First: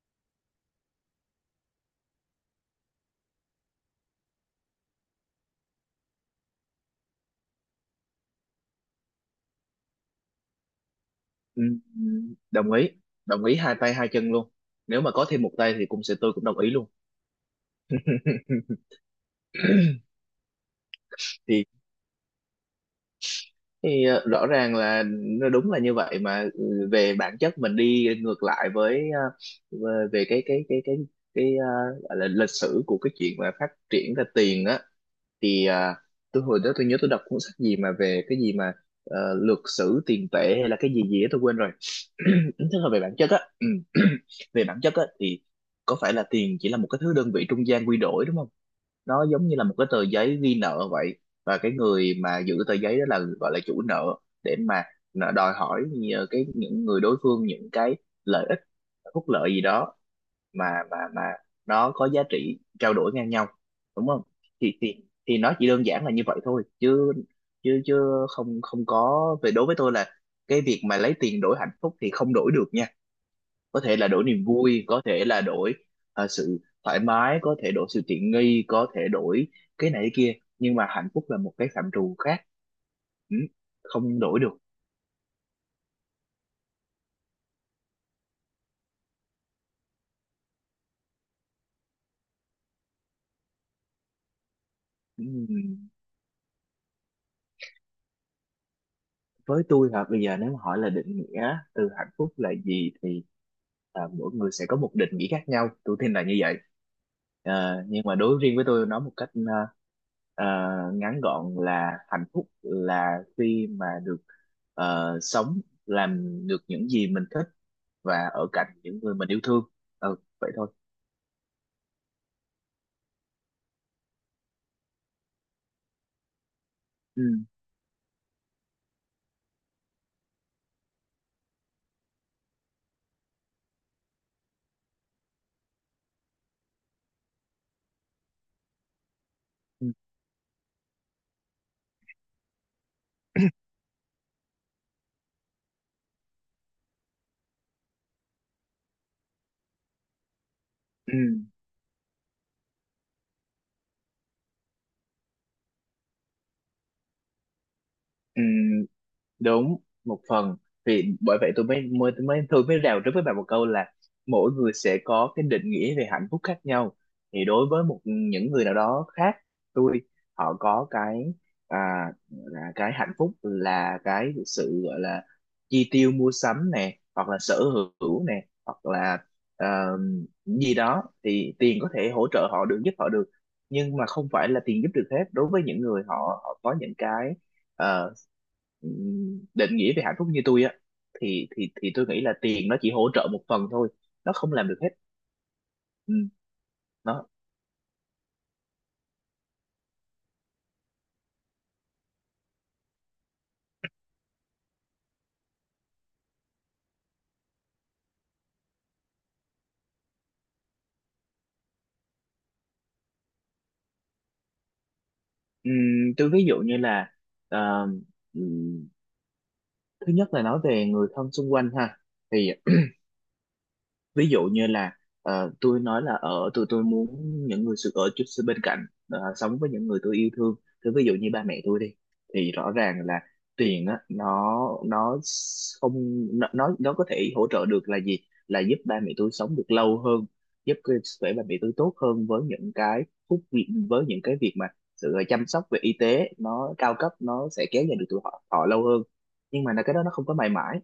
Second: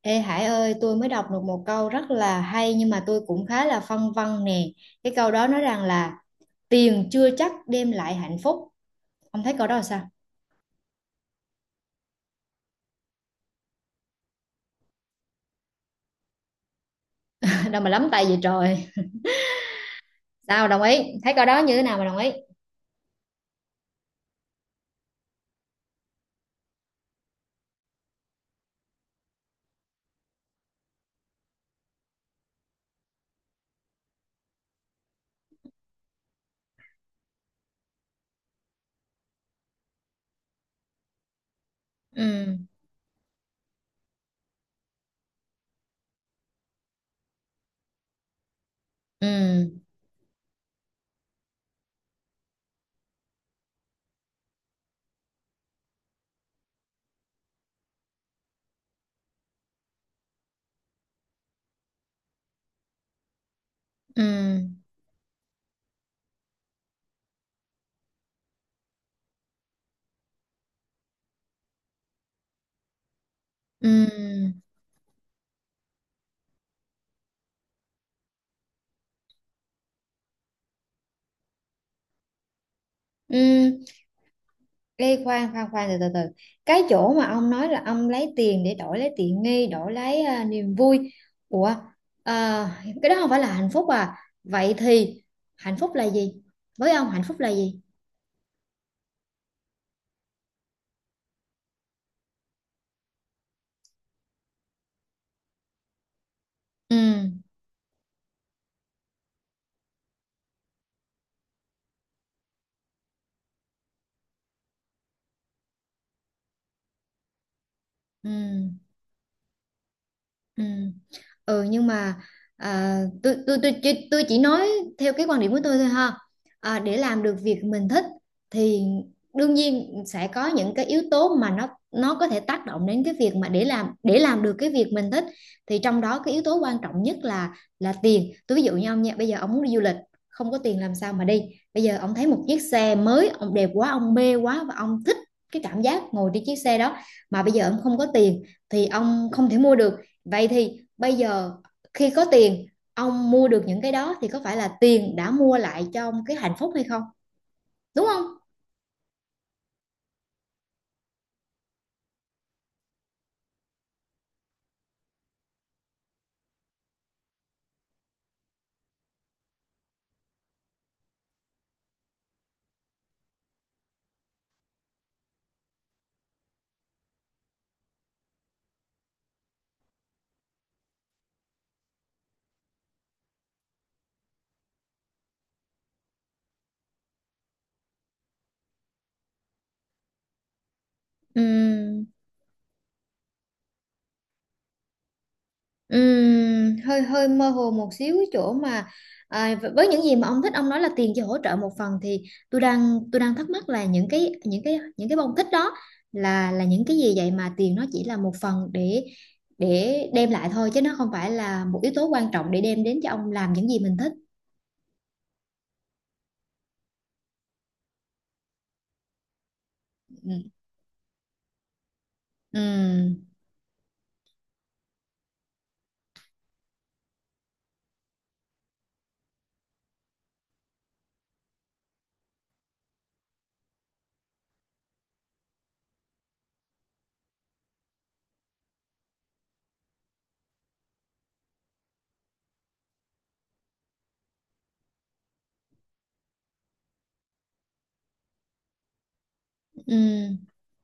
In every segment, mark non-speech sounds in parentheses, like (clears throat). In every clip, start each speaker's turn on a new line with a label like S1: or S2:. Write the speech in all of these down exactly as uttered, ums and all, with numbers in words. S1: Ê Hải ơi, tôi mới đọc được một câu rất là hay nhưng mà tôi cũng khá là phân vân nè. Cái câu đó nói rằng là tiền chưa chắc đem lại hạnh phúc. Ông thấy câu đó là sao?
S2: Ừm, Đồng ý, đồng ý hai tay hai chân luôn. Nếu mà có thêm một tay thì cũng sẽ tôi cũng đồng ý luôn.
S1: (laughs) Đâu mà lắm tay vậy trời.
S2: (laughs)
S1: Sao đồng ý? Thấy câu đó
S2: thì,
S1: như thế nào mà đồng ý?
S2: thì ờ, rõ ràng là nó đúng là như vậy mà, ừ, về bản chất mình đi ngược lại với, ờ, về về cái cái cái cái cái ờ, gọi là lịch sử của cái chuyện mà phát triển ra tiền á. Thì à, tôi hồi đó tôi nhớ tôi đọc cuốn sách gì mà về cái gì mà, ờ, luật sử tiền tệ hay là cái gì gì đó tôi quên rồi. (clears throat)
S1: Ừ,
S2: Tức là về bản chất á, ừ, (clears throat) về bản chất á thì có phải là tiền chỉ là một cái thứ đơn vị trung gian quy đổi, đúng không? Nó giống như
S1: ừ,
S2: là một cái tờ giấy ghi nợ vậy. Và cái người mà giữ tờ giấy đó là gọi là chủ nợ, để mà nợ đòi hỏi nhờ cái những người đối phương những cái lợi ích, phúc lợi gì đó mà mà mà nó có giá trị trao đổi ngang nhau, đúng không?
S1: ừ,
S2: Thì thì thì nó chỉ đơn giản là như vậy thôi, chứ chứ chứ không không có. Về đối với tôi là cái việc mà lấy tiền đổi hạnh phúc thì không đổi được nha. Có thể là đổi niềm
S1: ừ,
S2: vui, có thể là đổi, ờ, sự thoải mái, có thể đổi sự tiện nghi, có thể đổi cái này cái kia, nhưng mà hạnh phúc là một cái phạm trù khác. Ừ,
S1: ừ.
S2: không đổi được.
S1: Ê, khoan khoan khoan, từ từ từ, cái chỗ mà ông nói là ông lấy tiền để đổi lấy tiện nghi, đổi lấy à, niềm vui. Ủa, à, cái đó không phải là hạnh phúc à? Vậy thì
S2: Ừ,
S1: hạnh phúc là gì, với ông hạnh phúc là gì?
S2: với tôi là bây giờ nếu mà hỏi là định nghĩa từ hạnh phúc là gì thì, à, mỗi người sẽ có một định nghĩa khác nhau, tôi tin là như vậy.
S1: Ừ,
S2: Ờ, nhưng mà đối riêng với tôi nói một cách, ờ, ờ, ngắn gọn là hạnh phúc là khi mà được, ờ, sống làm được những gì mình thích và
S1: ừ,
S2: ở cạnh những người mình yêu thương. Ừ, vậy
S1: ừ,
S2: thôi.
S1: ừ, nhưng mà à, tôi, tôi tôi tôi tôi chỉ nói theo cái quan điểm của tôi thôi ha. À, để
S2: Ừ,
S1: làm được việc mình thích thì đương nhiên sẽ có những cái yếu tố mà nó nó có thể tác động đến cái việc mà để làm để làm được cái việc mình thích, thì trong đó cái yếu tố quan trọng nhất là là tiền. Tôi ví dụ như ông nha, bây giờ ông muốn đi du
S2: ừ,
S1: lịch, không có tiền làm sao mà đi? Bây giờ ông thấy một chiếc xe mới, ông đẹp quá, ông mê quá, và ông thích cái cảm giác ngồi trên chiếc xe đó, mà bây giờ ông không có tiền thì ông không thể mua được. Vậy thì bây
S2: ừ,
S1: giờ khi có tiền, ông mua được những cái đó, thì có phải là tiền đã mua lại cho ông cái hạnh phúc hay không? Đúng không?
S2: ừ. Đúng, một phần. Vì bởi vậy tôi mới mới tôi mới tôi mới rào trước với bạn một câu là mỗi người sẽ có cái định nghĩa về hạnh phúc khác nhau. Thì đối với một những người nào đó khác, tôi, họ có cái, à, là cái hạnh phúc là cái sự gọi là chi tiêu mua sắm nè, hoặc là sở hữu nè, hoặc là, ờ, gì đó, thì tiền có thể hỗ trợ họ được, giúp họ được. Nhưng mà không phải là tiền giúp được hết. Đối với những người họ, họ có những cái, ờ, định nghĩa về hạnh phúc như tôi á, thì thì thì
S1: Ừm,
S2: tôi nghĩ là tiền nó chỉ hỗ trợ một phần thôi, nó không làm được hết. Ừ,
S1: ừm, hơi
S2: đó.
S1: hơi mơ hồ một xíu cái chỗ mà à, với những gì mà ông thích, ông nói là tiền chỉ hỗ trợ một phần, thì tôi đang tôi đang thắc mắc là những cái những cái những cái bông thích đó là là những cái gì vậy, mà tiền nó chỉ là một phần để để đem lại thôi, chứ nó không phải là một yếu tố quan trọng để đem đến cho ông làm những gì mình thích.
S2: Ừ, tôi ví dụ như là, ờ, ừ, thứ nhất là
S1: Ừm,
S2: nói về người thân xung quanh ha. Thì
S1: ừm,
S2: ví dụ như là, ờ, tôi nói là ở, tôi tôi muốn những người sự ở chút xíu bên cạnh, ờ, sống với những người tôi yêu thương. Thì ví dụ như ba mẹ tôi đi, thì rõ ràng là tiền á, nó nó không nó nó nó có thể hỗ trợ được là gì, là giúp ba mẹ tôi sống được lâu hơn, giúp cái sức khỏe ba mẹ tôi tốt hơn. Với những cái phúc vi- với những cái việc mà sự chăm sóc về y tế nó cao cấp, nó sẽ kéo dài được tuổi họ, họ lâu hơn. Nhưng mà là cái đó nó không có
S1: ừm,
S2: mãi mãi.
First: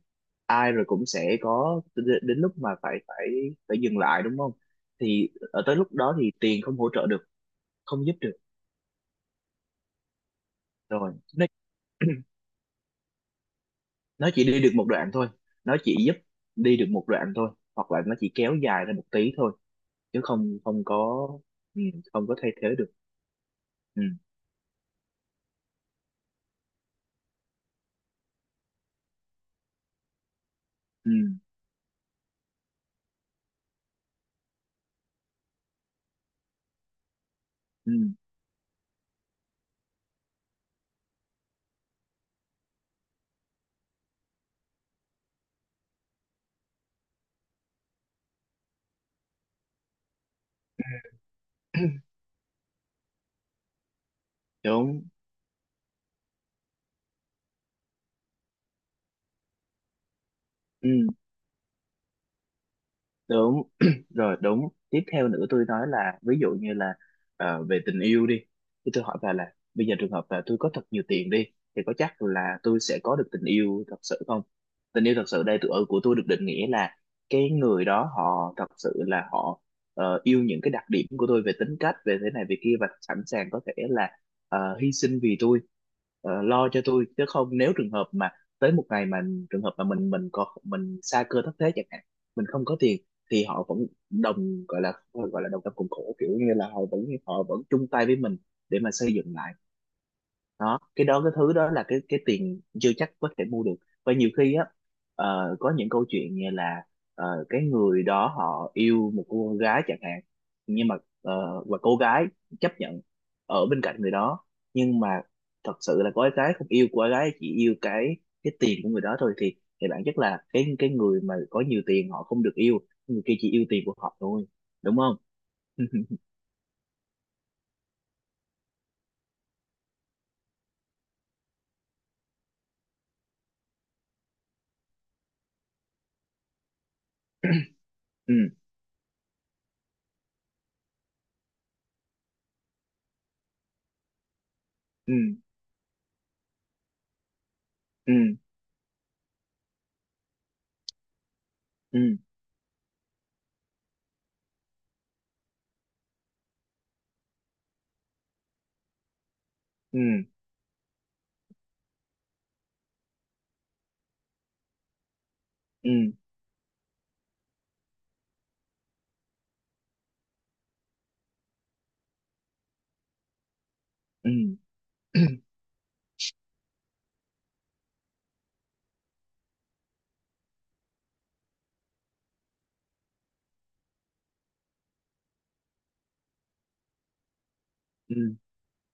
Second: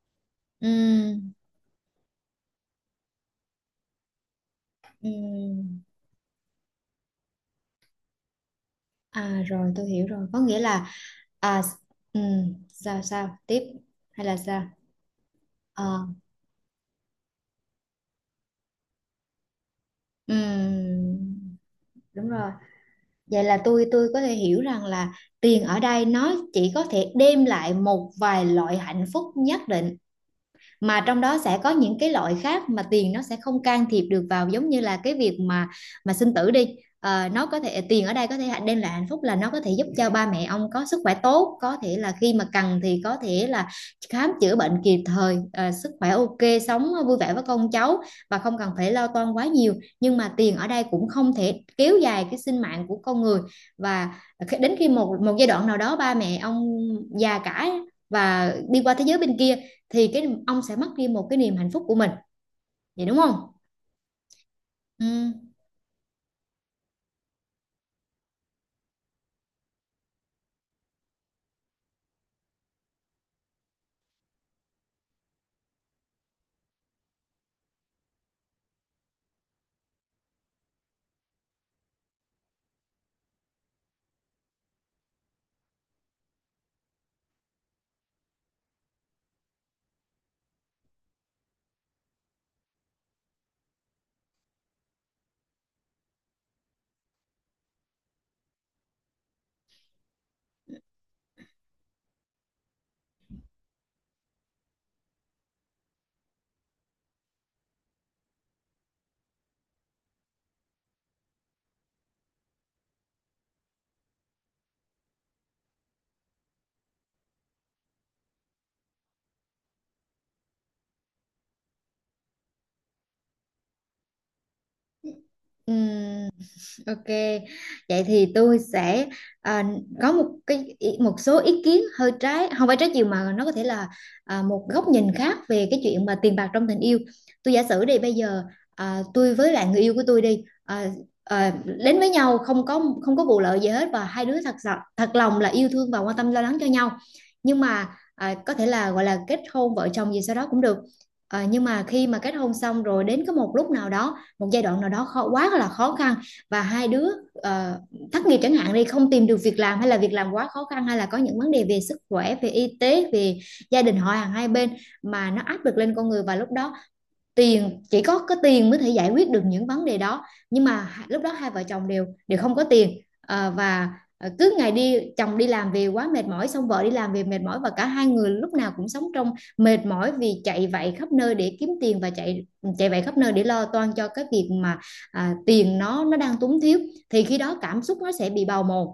S2: Ai rồi cũng sẽ có đ- đến lúc mà phải, phải phải dừng lại, đúng không? Thì ở tới
S1: ừm.
S2: lúc đó thì tiền không hỗ trợ được, không giúp được.
S1: À rồi, tôi hiểu rồi, có nghĩa là
S2: Rồi nó
S1: à
S2: (clears throat)
S1: ừm, sao sao tiếp hay
S2: nó
S1: là
S2: chỉ đi
S1: sao?
S2: được một đoạn thôi, nó chỉ
S1: Ờ,
S2: giúp đi được một đoạn thôi, hoặc là nó chỉ kéo dài ra một tí thôi, chứ không không
S1: ừm,
S2: có. ừ, Không
S1: đúng
S2: có
S1: rồi,
S2: thay thế được.
S1: vậy là tôi
S2: Ừ,
S1: tôi có thể hiểu rằng là tiền ở đây nó chỉ có thể đem lại một vài loại hạnh phúc nhất định, mà
S2: ừ,
S1: trong đó sẽ có những cái loại khác mà tiền nó sẽ không can thiệp được vào, giống như là cái việc mà mà sinh tử đi. Ờ, nó có thể,
S2: ừ,
S1: tiền ở đây có thể đem lại hạnh phúc là nó có thể giúp cho ba mẹ ông có sức khỏe tốt, có thể là khi mà cần thì có thể là khám chữa bệnh kịp thời, ờ, sức khỏe ok, sống vui vẻ với con cháu, và không cần phải lo toan quá nhiều. Nhưng mà tiền ở đây cũng không thể kéo dài cái sinh mạng của con người, và khi- đến khi
S2: đúng.
S1: một một giai đoạn nào đó, ba mẹ ông già cả và đi qua thế giới bên kia, thì cái ông sẽ mất
S2: Ừ.
S1: đi một cái niềm hạnh phúc của mình. Vậy đúng không?
S2: Đúng. (clears throat) Rồi. Đúng, tiếp theo
S1: Ừ,
S2: nữa tôi nói là ví dụ như là, ờ, về tình yêu đi. Thì tôi hỏi bà là bây giờ trường hợp là tôi có thật nhiều tiền đi, thì có chắc là tôi sẽ có được tình yêu thật sự không? Tình yêu thật sự đây tôi, ở của tôi được định nghĩa là cái người đó họ thật sự là họ, ờ, yêu những cái đặc điểm của tôi, về tính cách, về thế này về kia, và sẵn sàng có thể là, ờ, hy sinh vì tôi, ờ, lo cho tôi. Chứ không, nếu trường hợp mà tới một ngày mà trường hợp mà mình mình có mình sa cơ thất thế chẳng hạn, mình không có tiền, thì họ vẫn đồng, gọi là, gọi là đồng tâm cùng khổ, kiểu như là họ vẫn họ vẫn chung tay với mình để mà xây dựng lại. Đó, cái đó, cái thứ đó là cái, cái tiền chưa chắc có thể mua được. Và nhiều khi á, ờ, có những câu chuyện như là, ờ, cái người đó họ yêu một cô gái chẳng hạn, nhưng mà, ờ, và cô gái chấp nhận ở bên cạnh người đó, nhưng mà thật sự là cô gái không yêu, cô gái chỉ yêu cái, cái tiền của người đó thôi. Thì thì bản chất là cái cái người mà có nhiều tiền họ không được yêu, người kia chỉ yêu tiền của họ thôi, đúng không?
S1: ừ.
S2: (laughs)
S1: Ok, vậy thì tôi sẽ à, có một cái ý- một số ý kiến hơi trái, không phải trái chiều mà nó có thể là à, một góc nhìn khác về cái chuyện mà tiền bạc trong tình yêu. Tôi giả sử đi, bây
S2: Ừ,
S1: giờ à, tôi với lại người yêu của tôi đi, à, à, đến với nhau không có không có vụ lợi gì hết, và hai đứa thật sự thật
S2: ừ,
S1: lòng là yêu thương và quan tâm lo lắng cho nhau. Nhưng mà
S2: ừ,
S1: à, có thể là gọi là kết hôn vợ chồng gì sau đó cũng được. À, nhưng mà
S2: ừ,
S1: khi mà kết hôn xong rồi, đến có một lúc nào đó, một giai đoạn nào đó khó quá là khó khăn, và hai đứa ờ, thất nghiệp chẳng hạn đi, không tìm được việc làm, hay là việc
S2: ừ,
S1: làm quá khó khăn, hay là có những vấn đề về sức khỏe, về y tế, về gia đình họ hàng hai bên, mà nó áp lực
S2: ừ,
S1: lên con
S2: ừ,
S1: người. Và lúc đó tiền, chỉ có có tiền mới thể giải quyết được những vấn đề đó, nhưng mà lúc đó hai vợ chồng đều đều không có tiền. Ờ, và ờ,
S2: ừ.
S1: cứ ngày đi, chồng đi làm về quá mệt mỏi, xong vợ đi làm về mệt mỏi, và cả hai người lúc nào cũng sống trong mệt mỏi, vì chạy vạy khắp nơi để kiếm tiền, và chạy chạy vạy khắp nơi để lo toan cho cái việc mà à, tiền nó nó đang túng thiếu. Thì khi đó cảm xúc nó sẽ
S2: Ừ,
S1: bị bào mòn,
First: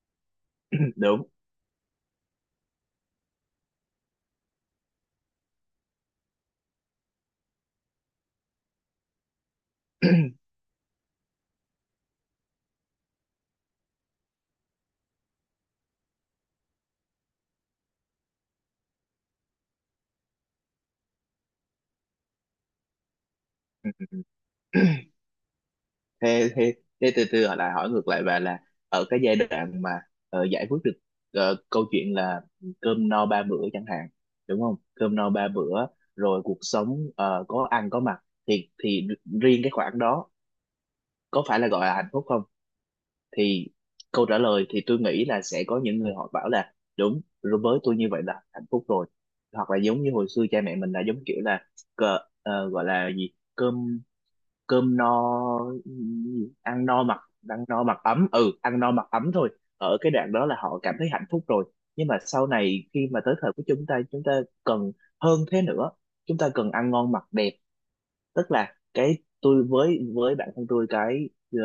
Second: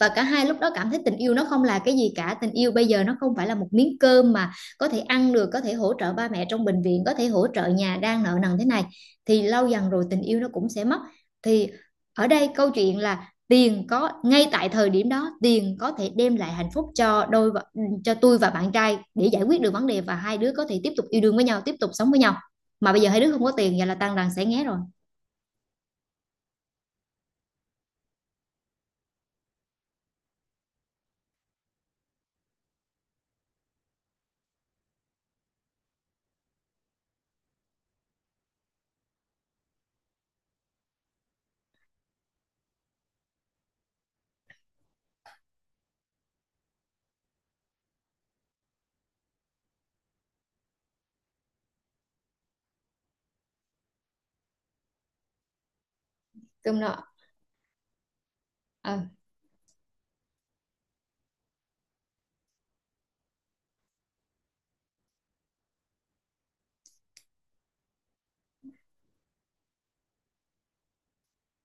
S1: và cả hai lúc đó cảm
S2: (clears throat)
S1: thấy tình
S2: đúng.
S1: yêu nó không là cái gì cả. Tình yêu bây giờ nó không phải là một miếng cơm mà có thể ăn được, có thể hỗ trợ ba mẹ trong bệnh viện, có thể hỗ trợ nhà đang nợ nần thế này. Thì lâu dần rồi tình yêu nó cũng sẽ mất. Thì ở đây câu chuyện là tiền, có ngay tại thời điểm đó tiền có thể đem lại hạnh phúc cho đôi vợ- cho tôi và bạn trai, để giải quyết được vấn đề, và hai đứa có thể tiếp tục yêu đương với nhau, tiếp tục sống với nhau. Mà bây giờ hai đứa không có tiền, vậy là
S2: Ừ.
S1: tan đàn sẽ nghé rồi.
S2: thế thế Thế, từ từ, hỏi lại, hỏi ngược lại bà là, ở cái giai đoạn mà, ờ, giải quyết được, ờ, câu chuyện là cơm no ba bữa chẳng hạn, đúng không? Cơm no ba bữa rồi, cuộc sống, ờ, có ăn có mặc, thì thì riêng cái khoản đó có phải là gọi là hạnh phúc không? Thì câu trả lời thì tôi nghĩ là sẽ có những người họ bảo là đúng rồi, với tôi như vậy là hạnh phúc rồi. Hoặc là giống như hồi xưa cha mẹ mình là giống kiểu là, cờ, ờ, gọi là gì, cơm, cơm no
S1: Cơm
S2: ăn
S1: nọ.
S2: no mặc, ăn no mặc ấm ừ ăn no
S1: Ờ.
S2: mặc ấm thôi. Ở cái đoạn đó là họ cảm thấy hạnh phúc rồi. Nhưng mà sau này khi mà tới thời của chúng ta, chúng ta cần hơn thế nữa, chúng ta cần ăn ngon mặc đẹp. Tức là cái tôi, với với bản thân tôi, cái, ờ,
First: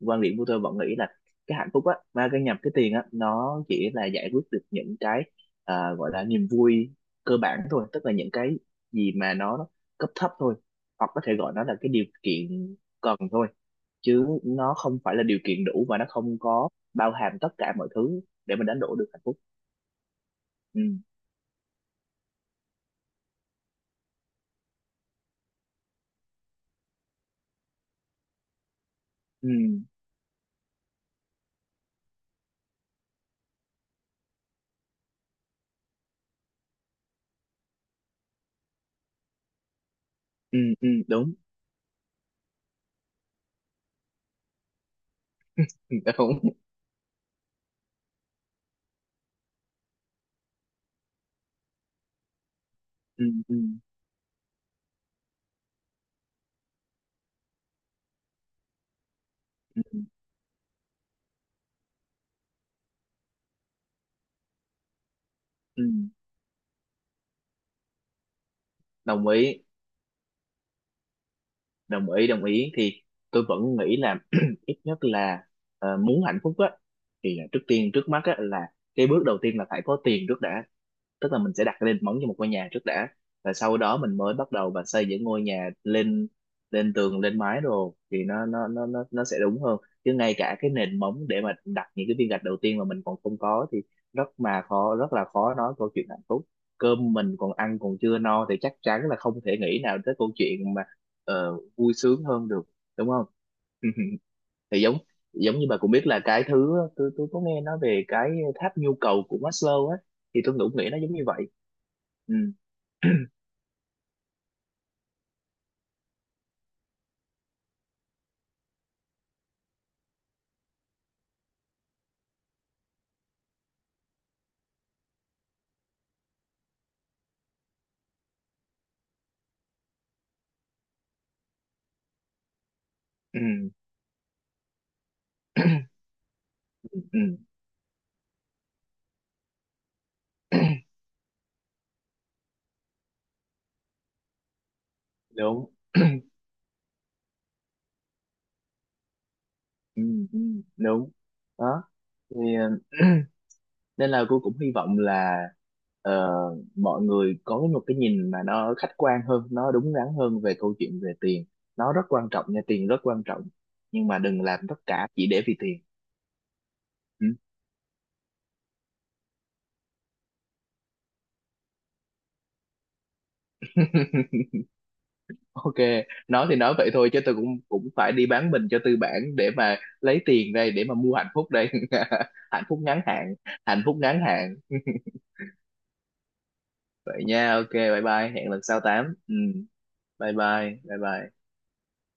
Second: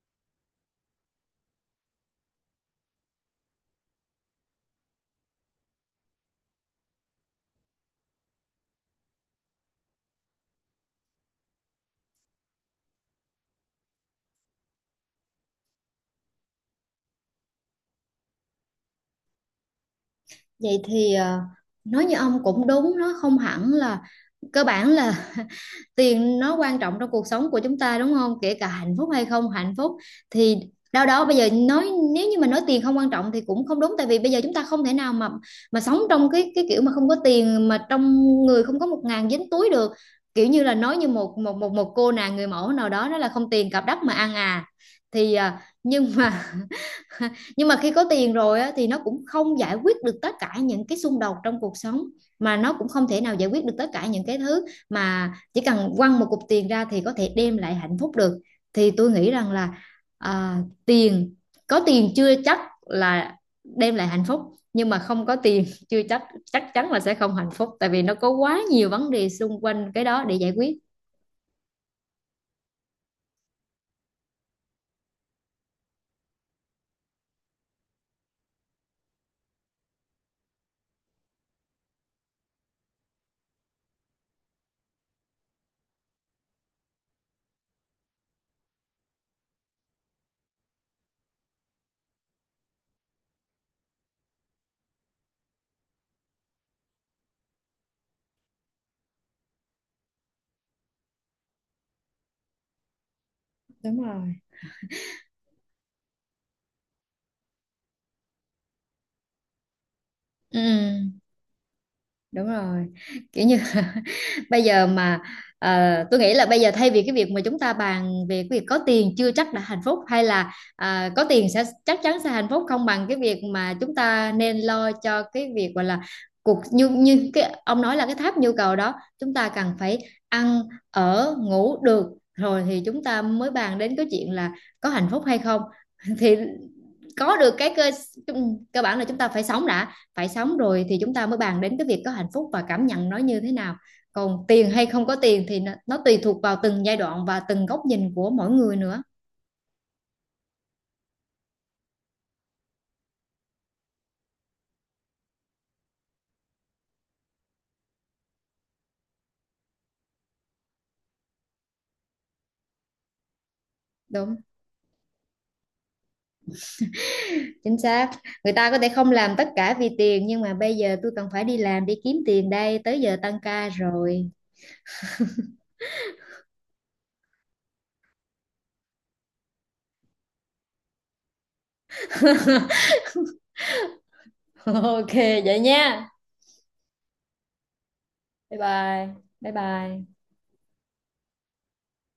S2: quan điểm của tôi vẫn nghĩ là cái hạnh phúc á mà cái nhập cái tiền á, nó chỉ là giải quyết được những cái, à, gọi là niềm vui cơ bản thôi, tức là những cái gì mà nó cấp thấp thôi. Hoặc có thể gọi nó là cái điều kiện cần thôi, chứ nó không phải là điều kiện đủ, và nó không có bao hàm tất cả mọi thứ để mình đánh đổi được hạnh phúc.
S1: Vậy
S2: Ừ,
S1: thì ờ, nói như ông cũng đúng, nó không hẳn là cơ bản là (laughs) tiền nó quan trọng trong cuộc sống của chúng ta, đúng không? Kể cả hạnh phúc hay không
S2: ừ,
S1: hạnh phúc, thì đâu đó bây giờ nói, nếu như mà nói tiền không quan trọng thì cũng không đúng, tại vì bây giờ chúng ta không thể nào mà mà sống trong cái cái kiểu mà không có tiền, mà trong người không có một ngàn dính túi được. Kiểu
S2: ừ,
S1: như là
S2: ừ,
S1: nói như
S2: đúng.
S1: một một một một cô nàng người mẫu nào đó, đó là không tiền cặp đất mà ăn à. Thì ờ, nhưng
S2: (laughs) Đúng.
S1: mà (laughs) nhưng mà khi có tiền rồi á, thì nó cũng không giải quyết được tất cả những cái xung đột trong cuộc sống, mà nó cũng không thể
S2: Ừ,
S1: nào giải
S2: ừ,
S1: quyết được tất cả những cái thứ mà chỉ cần quăng một cục tiền ra thì có thể đem lại hạnh phúc được. Thì tôi nghĩ rằng là
S2: ừ,
S1: à, tiền, có tiền chưa chắc là đem lại hạnh phúc, nhưng mà không có tiền
S2: ừ.
S1: (laughs) chưa chắc chắc chắn là sẽ không hạnh phúc, tại vì nó có quá nhiều vấn
S2: Đồng
S1: đề xung
S2: ý,
S1: quanh cái đó để giải quyết.
S2: đồng ý đồng ý. Thì tôi vẫn nghĩ là, (clears throat) ít nhất là, ờ, muốn hạnh phúc á thì là trước tiên, trước mắt á, là cái bước đầu tiên là phải có tiền trước đã. Tức là mình sẽ đặt nền móng cho một ngôi nhà trước đã, và sau đó mình mới bắt đầu và xây những ngôi nhà lên, lên tường lên mái, rồi thì nó nó nó nó nó sẽ đúng hơn. Chứ ngay cả cái nền móng để mà đặt những cái viên gạch đầu tiên mà mình còn không có thì rất mà khó rất là khó nói câu chuyện hạnh phúc. Cơm mình còn ăn còn chưa no thì chắc chắn là không thể nghĩ nào tới câu chuyện mà, ờ, vui sướng hơn được, đúng không?
S1: Đúng
S2: (laughs)
S1: rồi.
S2: Thì giống giống như bà cũng biết là cái thứ, tôi tôi có nghe nói về cái tháp nhu cầu của Maslow á, thì tôi
S1: Ừ,
S2: cũng nghĩ nó giống như vậy. Ừ,
S1: đúng rồi,
S2: (clears throat)
S1: kiểu như (laughs) bây giờ mà ờ, tôi nghĩ là bây giờ, thay vì cái việc mà chúng ta bàn về cái việc có tiền chưa chắc đã hạnh phúc, hay là à, có tiền sẽ chắc chắn sẽ hạnh phúc, không bằng cái việc mà chúng ta nên lo cho cái việc gọi là cuộc, như như cái ông nói là cái tháp nhu cầu đó. Chúng ta cần phải ăn, ở, ngủ được, rồi thì chúng ta
S2: ừ,
S1: mới bàn đến cái chuyện là có hạnh phúc hay không. (laughs) Thì có
S2: ừ,
S1: được cái cơ cơ bản là chúng ta phải sống đã. Phải sống rồi thì chúng ta mới bàn đến cái việc có hạnh phúc và cảm nhận nó như thế nào. Còn tiền hay không có tiền, thì
S2: đúng.
S1: nó, nó tùy thuộc vào từng giai đoạn và từng góc nhìn của mỗi người nữa.
S2: Ừ. Ừ. Đúng, đó. Thì, (clears throat) nên là cô cũng hy vọng là, ờ, mọi người có một cái nhìn mà nó khách quan hơn, nó đúng đắn hơn về câu chuyện về tiền. Nó rất quan trọng nha, tiền rất quan trọng, nhưng mà
S1: Đúng,
S2: đừng làm tất cả chỉ để vì tiền. Ừ.
S1: chính xác. Người ta có thể không làm tất cả vì tiền, nhưng mà bây giờ tôi cần phải đi làm, đi kiếm tiền đây, tới giờ tăng ca rồi.
S2: Ok, nói thì nói vậy thôi, chứ tôi cũng cũng phải đi bán mình cho tư bản để mà lấy tiền đây, để mà mua hạnh phúc đây. (laughs) Hạnh phúc ngắn hạn, hạnh phúc ngắn hạn.
S1: (laughs)
S2: (laughs)
S1: Ok, vậy nha,
S2: Vậy nha, ok, bye bye, hẹn
S1: bye
S2: lần sau
S1: bye,
S2: tám. Ừ,
S1: bye bye.
S2: bye bye, bye bye.